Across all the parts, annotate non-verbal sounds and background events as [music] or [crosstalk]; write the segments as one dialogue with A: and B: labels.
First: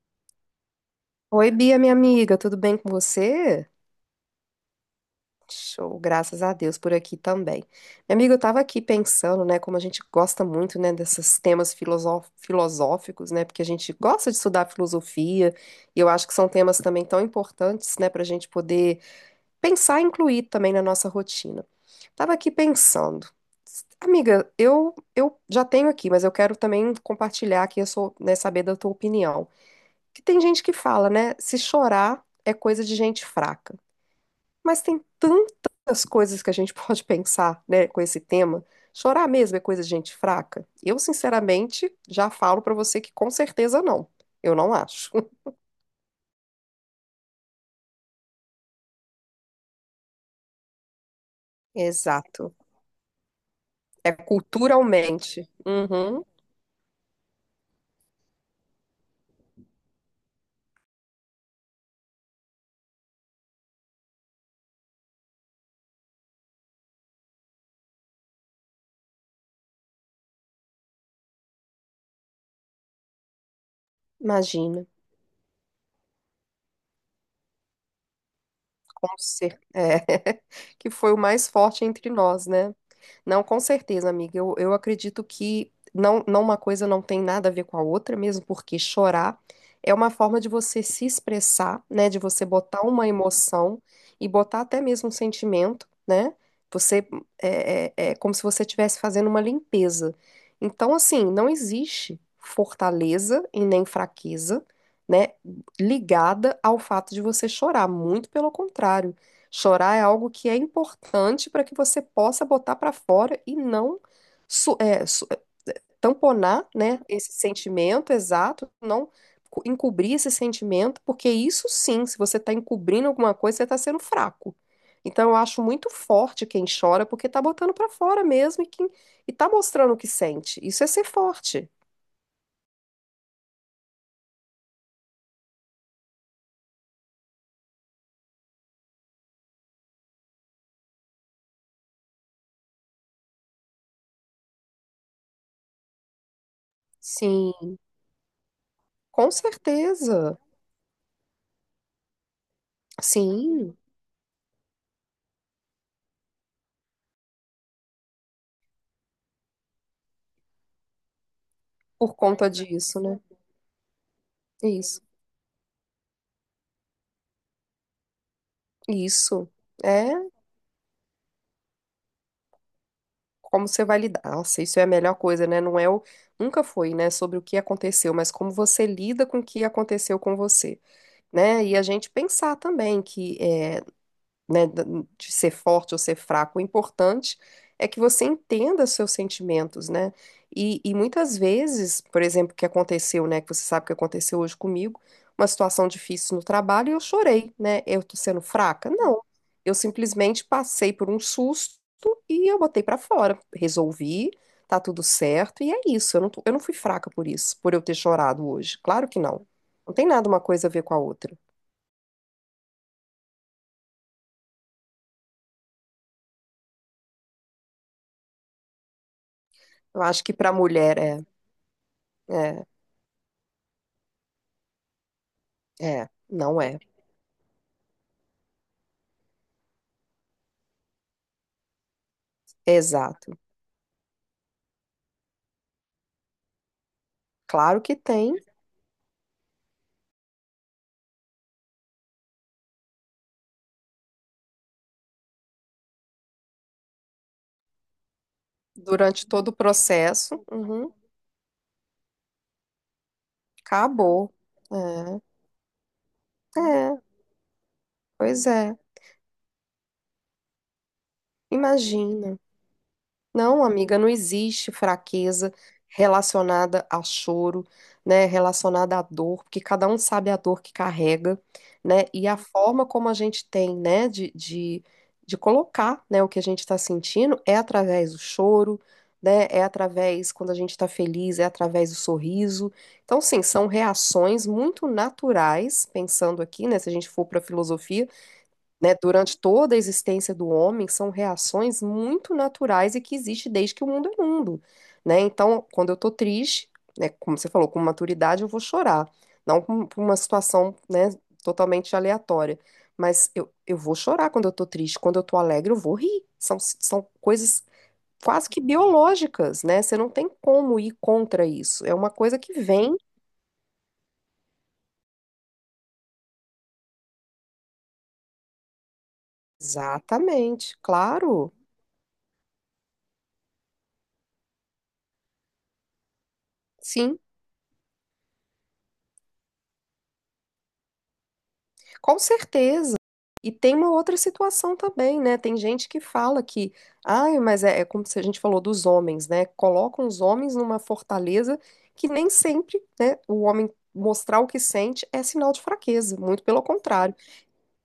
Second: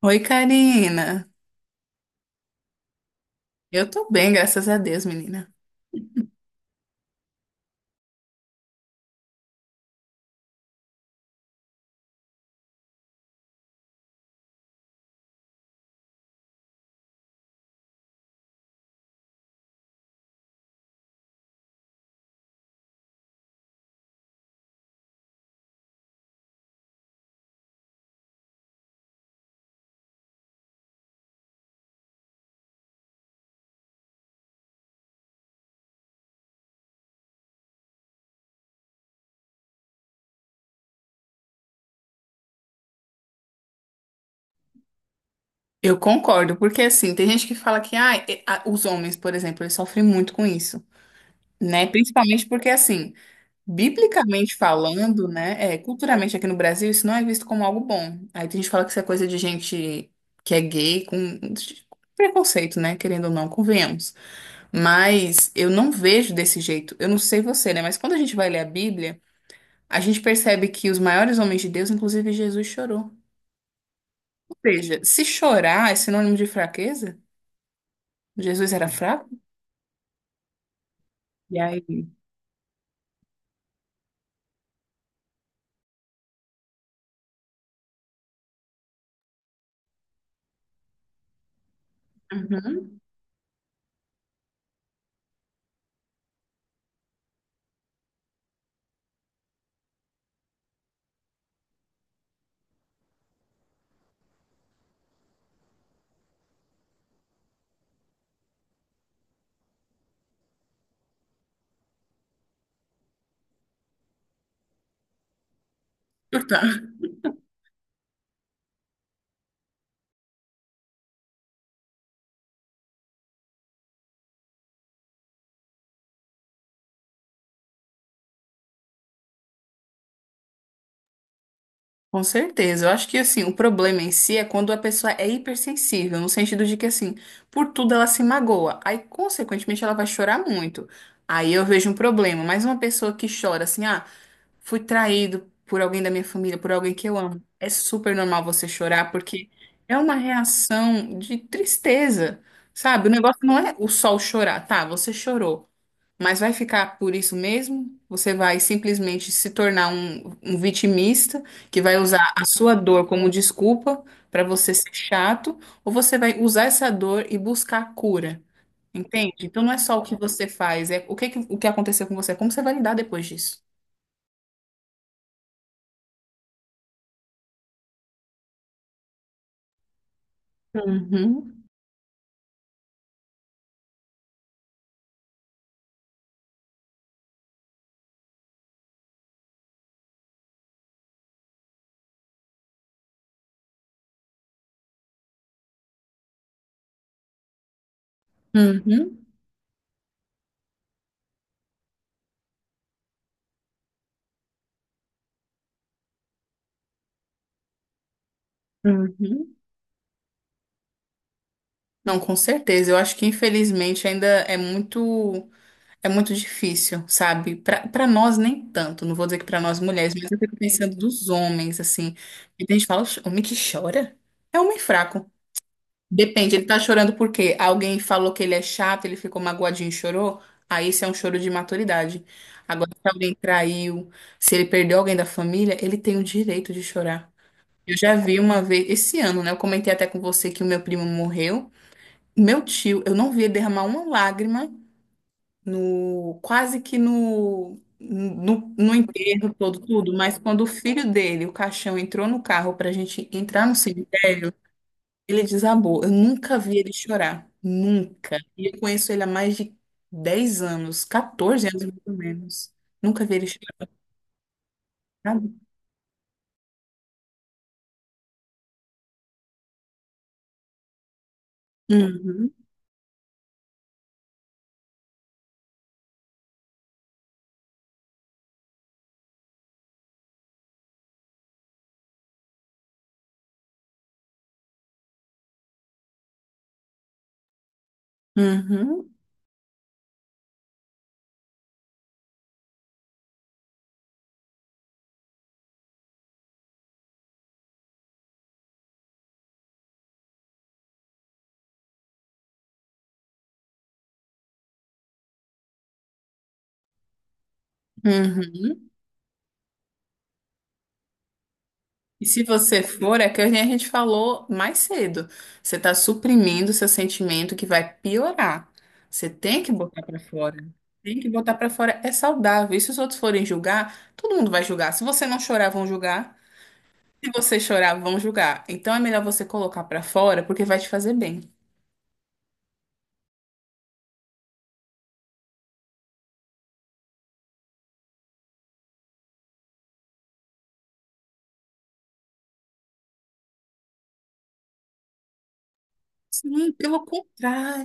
A: Oi, Karina.
B: Oi, Bia, minha amiga, tudo bem com você?
A: Eu tô bem, graças a Deus, menina.
B: Show, graças a Deus por aqui também. Minha amiga, eu tava aqui pensando, né, como a gente gosta muito, né, desses temas filosóficos, né, porque a gente gosta de estudar filosofia, e eu acho que são temas também tão importantes, né, pra gente poder pensar e incluir também na nossa rotina. Tava aqui pensando, amiga, eu já tenho aqui, mas eu quero também compartilhar aqui, eu sou, né, saber da tua opinião que tem gente que fala, né? Se chorar é coisa de gente fraca. Mas tem tantas coisas que a gente [laughs] pode pensar, né, com esse tema. Chorar mesmo é coisa de gente fraca? Eu, sinceramente, já falo pra você que com certeza não. Eu não acho. [laughs]
A: Eu concordo, porque assim, tem gente que fala que os homens, por exemplo, eles sofrem muito com isso, né? Principalmente
B: Exato.
A: porque, assim,
B: É
A: biblicamente falando,
B: culturalmente.
A: né? É,
B: Uhum,
A: culturalmente aqui no Brasil, isso não é visto como algo bom. Aí tem gente que fala que isso é coisa de gente que é gay, com preconceito, né? Querendo ou não, convenhamos. Mas eu não vejo desse jeito. Eu não sei você, né? Mas quando a gente vai ler a Bíblia. A gente percebe que os maiores homens de Deus, inclusive Jesus, chorou. Ou
B: imagina.
A: seja, se chorar é sinônimo de fraqueza, Jesus era
B: Com
A: fraco?
B: cer- é, [laughs] que foi o mais
A: E
B: forte
A: aí?
B: entre nós, né? Não, com certeza, amiga. Eu acredito que não, não uma coisa não tem nada a ver com a outra, mesmo porque chorar é uma forma de você se expressar, né? De você botar
A: Uhum.
B: uma emoção e botar até mesmo um sentimento, né? Você é como se você estivesse fazendo uma limpeza. Então, assim, não existe fortaleza e nem fraqueza, né? Ligada ao fato de você chorar, muito pelo contrário. Chorar é algo que é importante para que você possa botar para fora e não su- é, su- tamponar, né,
A: Portanto,
B: esse sentimento exato, não encobrir esse sentimento, porque isso sim, se você está encobrindo alguma coisa, você está sendo fraco. Então, eu acho muito forte quem chora, porque está botando para fora mesmo e tá mostrando o que sente. Isso é ser forte.
A: com certeza. Eu acho que assim, o problema em si é quando a pessoa é hipersensível, no sentido de que assim, por tudo ela se magoa. Aí, consequentemente, ela vai chorar muito. Aí eu vejo um problema. Mas uma pessoa que chora assim, fui traído por alguém da minha família, por alguém que eu amo. É
B: Sim,
A: super normal você chorar,
B: com
A: porque é uma
B: certeza.
A: reação de tristeza, sabe? O negócio não é
B: Sim.
A: o sol chorar, tá? Você chorou, mas vai ficar por isso mesmo? Você vai simplesmente se tornar um vitimista que vai
B: Por
A: usar a
B: conta
A: sua
B: disso,
A: dor
B: né?
A: como desculpa para você ser
B: Isso.
A: chato, ou você vai usar essa dor e buscar cura? Entende?
B: Isso.
A: Então não é só o que
B: É
A: você faz, é o que aconteceu com você, como você vai lidar depois disso.
B: como você vai lidar. Nossa, isso é a melhor coisa, né? Não é o. Nunca foi, né? Sobre o que aconteceu, mas como você lida com o que aconteceu com você,
A: Uhum.
B: né? E a gente pensar também que é, né, da- de ser forte ou ser fraco. O importante é que você entenda seus sentimentos, né? E muitas vezes, por exemplo, o que aconteceu, né, que você sabe que aconteceu hoje comigo, uma situação difícil no trabalho e eu chorei, né? Eu tô sendo fraca? Não.
A: Uhum,
B: Eu simplesmente passei por um susto e eu botei pra fora. Resolvi, tá tudo certo e é isso. Eu não fui fraca por isso, por eu ter chorado hoje. Claro que não.
A: uhum.
B: Não tem nada uma coisa a ver com a outra.
A: Não, com certeza. Eu acho que infelizmente ainda é muito difícil, sabe? Para nós nem tanto. Não vou dizer que para nós
B: Eu
A: mulheres,
B: acho
A: mas
B: que
A: eu
B: pra
A: fico pensando
B: mulher é,
A: dos homens assim. E
B: é.
A: a gente fala, "Oxe, homem que chora é homem fraco."
B: É,
A: Depende,
B: não
A: ele tá
B: é.
A: chorando por quê? Alguém falou que ele é chato, ele ficou magoadinho e chorou? Aí isso é um choro de maturidade. Agora, se alguém
B: Exato.
A: traiu, se ele perdeu alguém da família, ele tem o direito de chorar.
B: Claro que
A: Eu já
B: tem,
A: vi uma vez, esse ano, né? Eu comentei até com você que o meu primo morreu. Meu tio, eu não vi ele derramar uma lágrima no, quase que no, no, no
B: durante todo
A: enterro
B: o
A: todo, tudo, mas
B: processo.
A: quando o
B: Uhum,
A: filho dele, o caixão, entrou no carro pra gente entrar no
B: acabou.
A: cemitério, ele desabou. Eu nunca
B: É,
A: vi ele
B: é,
A: chorar. Nunca.
B: pois
A: E
B: é.
A: eu conheço ele há mais de 10 anos, 14 anos, mais ou
B: Imagina.
A: menos. Nunca vi ele
B: Não,
A: chorar.
B: amiga, não existe fraqueza relacionada a choro, né, relacionada à dor, porque cada um sabe a dor que carrega, né, e a
A: Uhum,
B: forma como a gente tem, né, de colocar, né, o que a gente está sentindo é através do choro, né, é através quando a gente está feliz, é através do sorriso. Então, sim, são reações muito naturais, pensando aqui, né, se a gente for para a filosofia, né,
A: uhum,
B: durante toda a existência do homem, são reações muito naturais e que existe desde que o mundo é mundo, né? Então, quando eu tô triste, né, como você falou, com maturidade eu vou chorar, não com uma situação, né, totalmente aleatória, mas eu vou chorar quando eu tô triste, quando eu tô alegre eu vou rir, são coisas quase que
A: uhum.
B: biológicas, né? Você não tem como ir contra isso, é uma
A: E
B: coisa
A: se
B: que
A: você
B: vem.
A: for, é que nem a gente falou mais cedo. Você está suprimindo seu sentimento que vai piorar. Você tem que botar para fora.
B: Exatamente,
A: Tem que
B: claro,
A: botar para fora. É saudável. E se os outros forem julgar, todo mundo vai julgar. Se você não chorar, vão julgar.
B: sim.
A: Se você chorar, vão julgar. Então é melhor você colocar para fora, porque vai te fazer bem.
B: Com certeza. E tem uma outra situação também, né? Tem gente que fala que, ai, é como se a gente falou dos homens, né? Colocam os homens numa fortaleza que nem sempre, né, o homem mostrar o que sente é sinal de fraqueza, muito pelo
A: Sim, pelo
B: contrário.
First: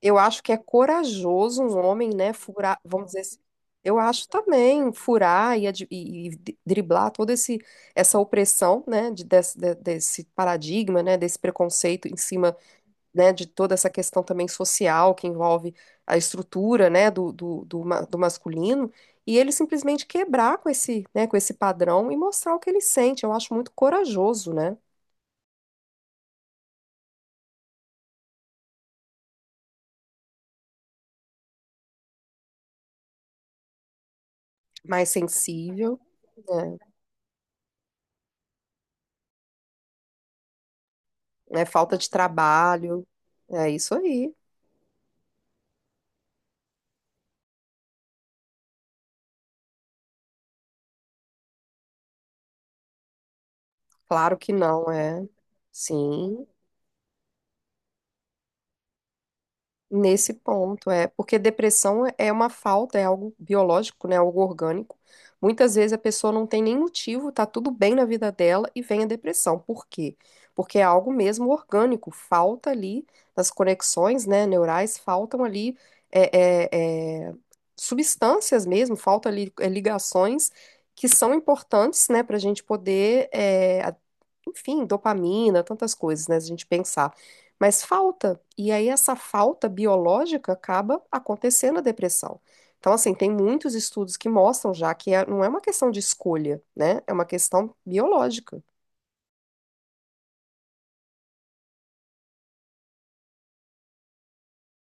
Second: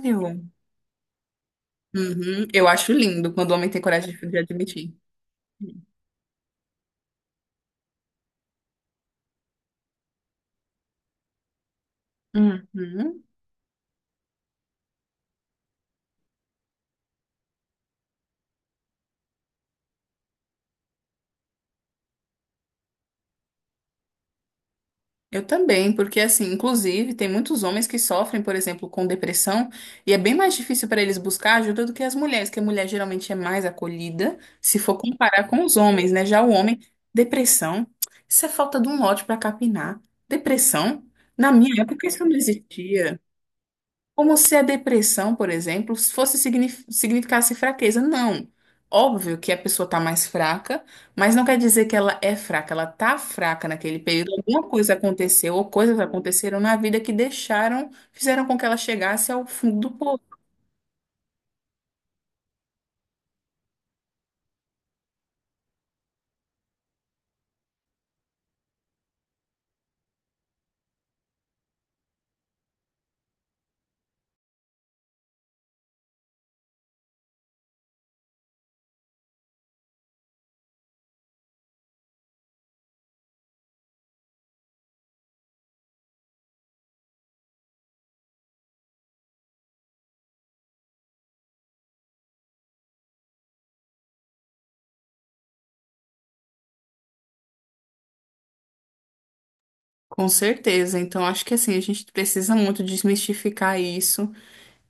B: Eu acho que é corajoso um homem, né,
A: Uhum. Eu
B: furar,
A: acho
B: vamos dizer
A: lindo
B: assim,
A: quando o homem tem
B: eu
A: coragem de
B: acho
A: de
B: também
A: admitir.
B: furar driblar toda esse, essa opressão, né, desse paradigma, né, desse preconceito em cima,
A: Uhum.
B: né, de toda essa questão também social que envolve a estrutura, né, do masculino, e ele simplesmente quebrar com esse, né, com esse padrão e mostrar o que ele sente. Eu acho muito corajoso, né?
A: Eu também, porque assim, inclusive, tem muitos homens que sofrem, por exemplo, com depressão, e é bem mais difícil para eles buscar ajuda do que as mulheres, que a mulher geralmente é mais acolhida, se for
B: Mais
A: comparar com os
B: sensível,
A: homens, né? Já o
B: né?
A: homem, depressão, isso é falta de um lote para capinar. Depressão, na
B: É
A: minha
B: falta de
A: época isso não
B: trabalho.
A: existia.
B: É isso aí.
A: Como se a depressão, por exemplo, significasse fraqueza. Não. Óbvio que a pessoa está mais fraca, mas não quer dizer que ela é fraca. Ela está fraca naquele
B: Claro
A: período.
B: que
A: Alguma
B: não,
A: coisa
B: é.
A: aconteceu ou coisas
B: Sim.
A: aconteceram na vida que deixaram, fizeram com que ela chegasse ao fundo do poço.
B: Nesse ponto, é, porque depressão é uma falta, é algo biológico, né, algo orgânico. Muitas vezes a pessoa não tem nem motivo, tá tudo bem na vida dela e vem a depressão. Por quê? Porque é algo mesmo orgânico, falta ali nas conexões, né, neurais, faltam ali é, é, é, substâncias mesmo, faltam ali, é, ligações que são importantes, né, para a gente poder, é, enfim, dopamina, tantas coisas, né? Se a gente pensar. Mas falta. E aí essa falta biológica acaba acontecendo a depressão. Então, assim, tem muitos estudos que mostram já não é uma questão de escolha, né? É uma questão biológica.
A: Com certeza. Então, acho que assim, a gente precisa muito desmistificar isso.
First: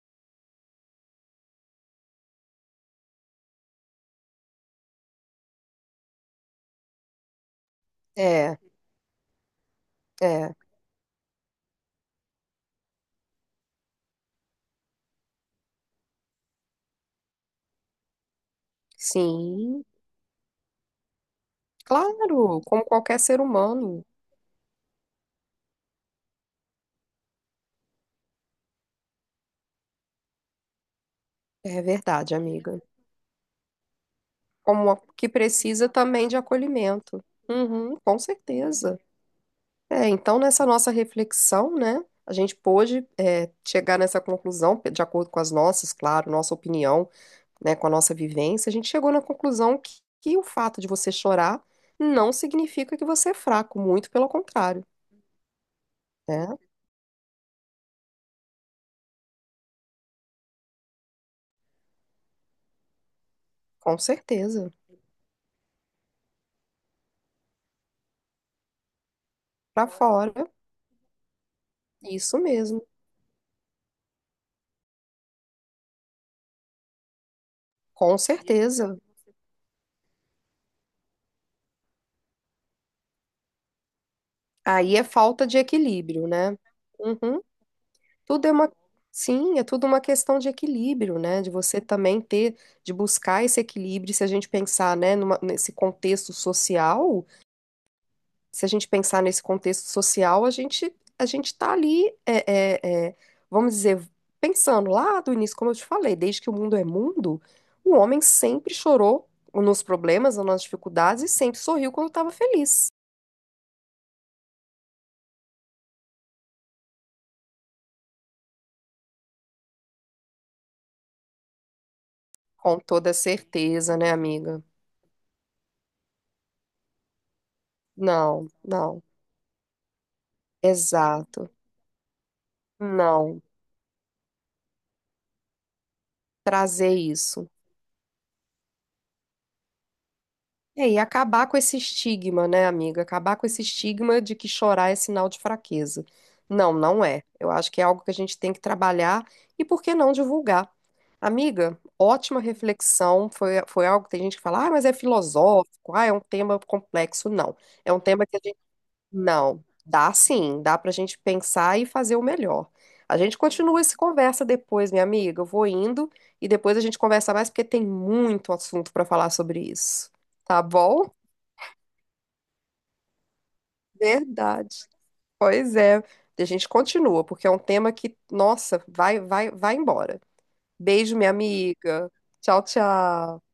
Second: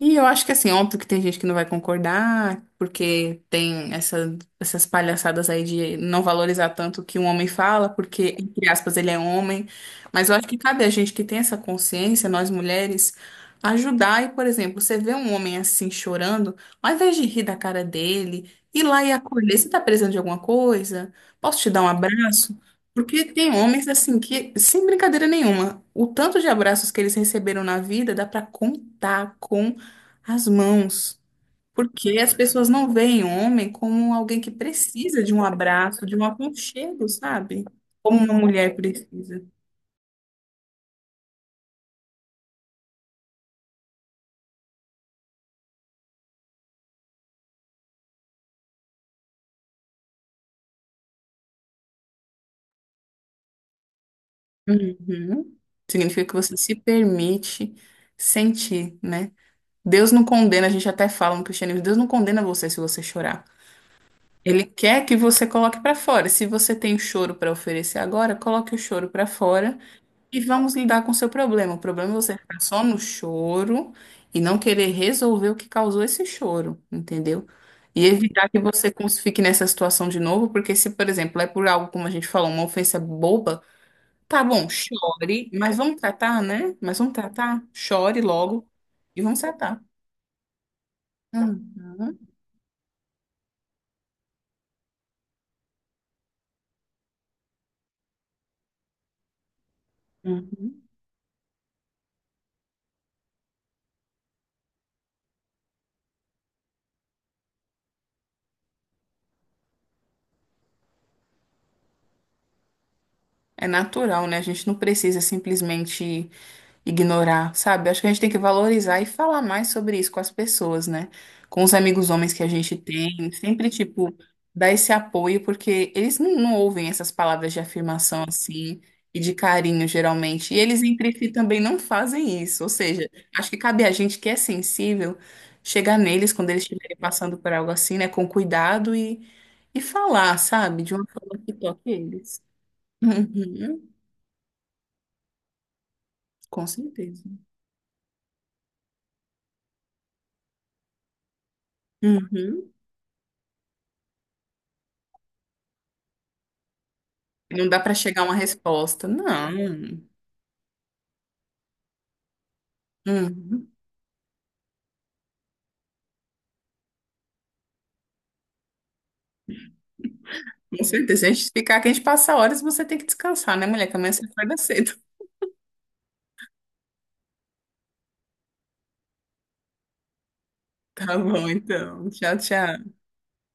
A: E eu acho que assim, óbvio que tem gente que não vai concordar, porque tem essas palhaçadas aí de não valorizar tanto o que um homem fala, porque,
B: É,
A: entre aspas, ele é homem. Mas eu acho
B: é,
A: que cabe a gente que tem essa consciência, nós mulheres, ajudar. E, por exemplo, você vê um homem assim chorando, ao invés de rir da cara dele, ir lá e acolher, você tá
B: sim,
A: precisando de alguma coisa? Posso te dar um abraço?
B: claro, como qualquer
A: Porque
B: ser
A: tem homens
B: humano.
A: assim que, sem brincadeira nenhuma, o tanto de abraços que eles receberam na vida dá pra contar com as mãos.
B: É
A: Porque as
B: verdade,
A: pessoas
B: amiga.
A: não veem o homem como alguém que precisa
B: Que
A: de um
B: precisa
A: abraço, de um
B: também de
A: aconchego,
B: acolhimento.
A: sabe?
B: Uhum, com
A: Como uma mulher
B: certeza.
A: precisa.
B: É, então, nessa nossa reflexão, né, a gente pôde, é, chegar nessa conclusão, de acordo com as nossas, claro, nossa opinião, né, com a nossa vivência, a gente chegou na conclusão que o fato de você chorar não significa que você é fraco, muito pelo contrário,
A: Uhum. Significa que você
B: né?
A: se permite sentir, né? Deus não condena, a gente até fala no cristianismo, Deus não condena você se você chorar.
B: Com
A: Ele
B: certeza.
A: quer que você coloque pra fora. Se você tem choro pra oferecer agora, coloque o choro pra fora.
B: Pra
A: E
B: fora,
A: vamos lidar com o seu problema. O problema é você
B: isso
A: ficar só
B: mesmo,
A: no choro e não querer resolver o que causou esse choro, entendeu? E
B: com
A: evitar que
B: certeza.
A: fique nessa situação de novo, porque se, por exemplo, é por algo, como a gente falou, uma ofensa boba, tá bom,
B: Aí é falta
A: chore,
B: de
A: mas vamos
B: equilíbrio,
A: tratar,
B: né?
A: né? Mas vamos
B: Uhum.
A: tratar, chore
B: Tudo é
A: logo
B: uma,
A: e vamos
B: sim, é
A: tratar.
B: tudo uma questão de equilíbrio, né? De você
A: Uhum,
B: também ter, de buscar esse equilíbrio. Se a gente pensar, né, nesse contexto social, se a gente pensar nesse contexto social,
A: uhum.
B: a gente está ali, é, é, vamos dizer, pensando lá do início, como eu te falei, desde que o mundo é mundo, o homem sempre chorou nos problemas, nas dificuldades e sempre sorriu quando estava feliz.
A: É natural, né? A gente não precisa simplesmente ignorar, sabe? Acho que a gente tem que valorizar e falar mais sobre isso com as pessoas, né? Com os amigos homens que a gente
B: Com toda
A: tem, sempre,
B: certeza, né,
A: tipo,
B: amiga?
A: dar esse apoio, porque eles não ouvem essas palavras de afirmação
B: Não,
A: assim
B: não.
A: e de carinho, geralmente. E eles entre si
B: Exato.
A: também não fazem isso. Ou seja,
B: Não.
A: acho que cabe a gente que é sensível chegar neles quando eles
B: Trazer
A: estiverem passando
B: isso.
A: por algo assim, né? Com cuidado e falar, sabe?
B: É,
A: De
B: e
A: uma forma
B: acabar
A: que
B: com esse
A: toque eles.
B: estigma, né, amiga? Acabar
A: [laughs]
B: com esse
A: Uhum.
B: estigma de que chorar é sinal de fraqueza.
A: Com
B: Não, não é.
A: certeza.
B: Eu acho que é algo que a gente tem que trabalhar e por que não divulgar? Amiga, ótima
A: Uhum.
B: reflexão. Foi algo que tem gente que fala, ah, mas é filosófico, ah, é um tema complexo. Não.
A: Não dá
B: É
A: para
B: um
A: chegar a
B: tema
A: uma
B: que a...
A: resposta.
B: Não,
A: Não.
B: dá sim, dá pra gente pensar e fazer o melhor. A gente
A: Uhum.
B: continua essa conversa depois, minha amiga. Eu vou indo e depois a gente conversa mais porque tem muito assunto pra falar sobre isso. Tá
A: Com
B: bom?
A: certeza. Se a gente ficar aqui, a gente passa horas, você tem que descansar, né, mulher? Que amanhã você acorda
B: Verdade.
A: cedo. [laughs]
B: Pois é. A gente continua, porque é um tema que, nossa, vai embora. Beijo,
A: Tá
B: minha
A: bom, então.
B: amiga.
A: Tchau,
B: Tchau,
A: tchau.
B: tchau.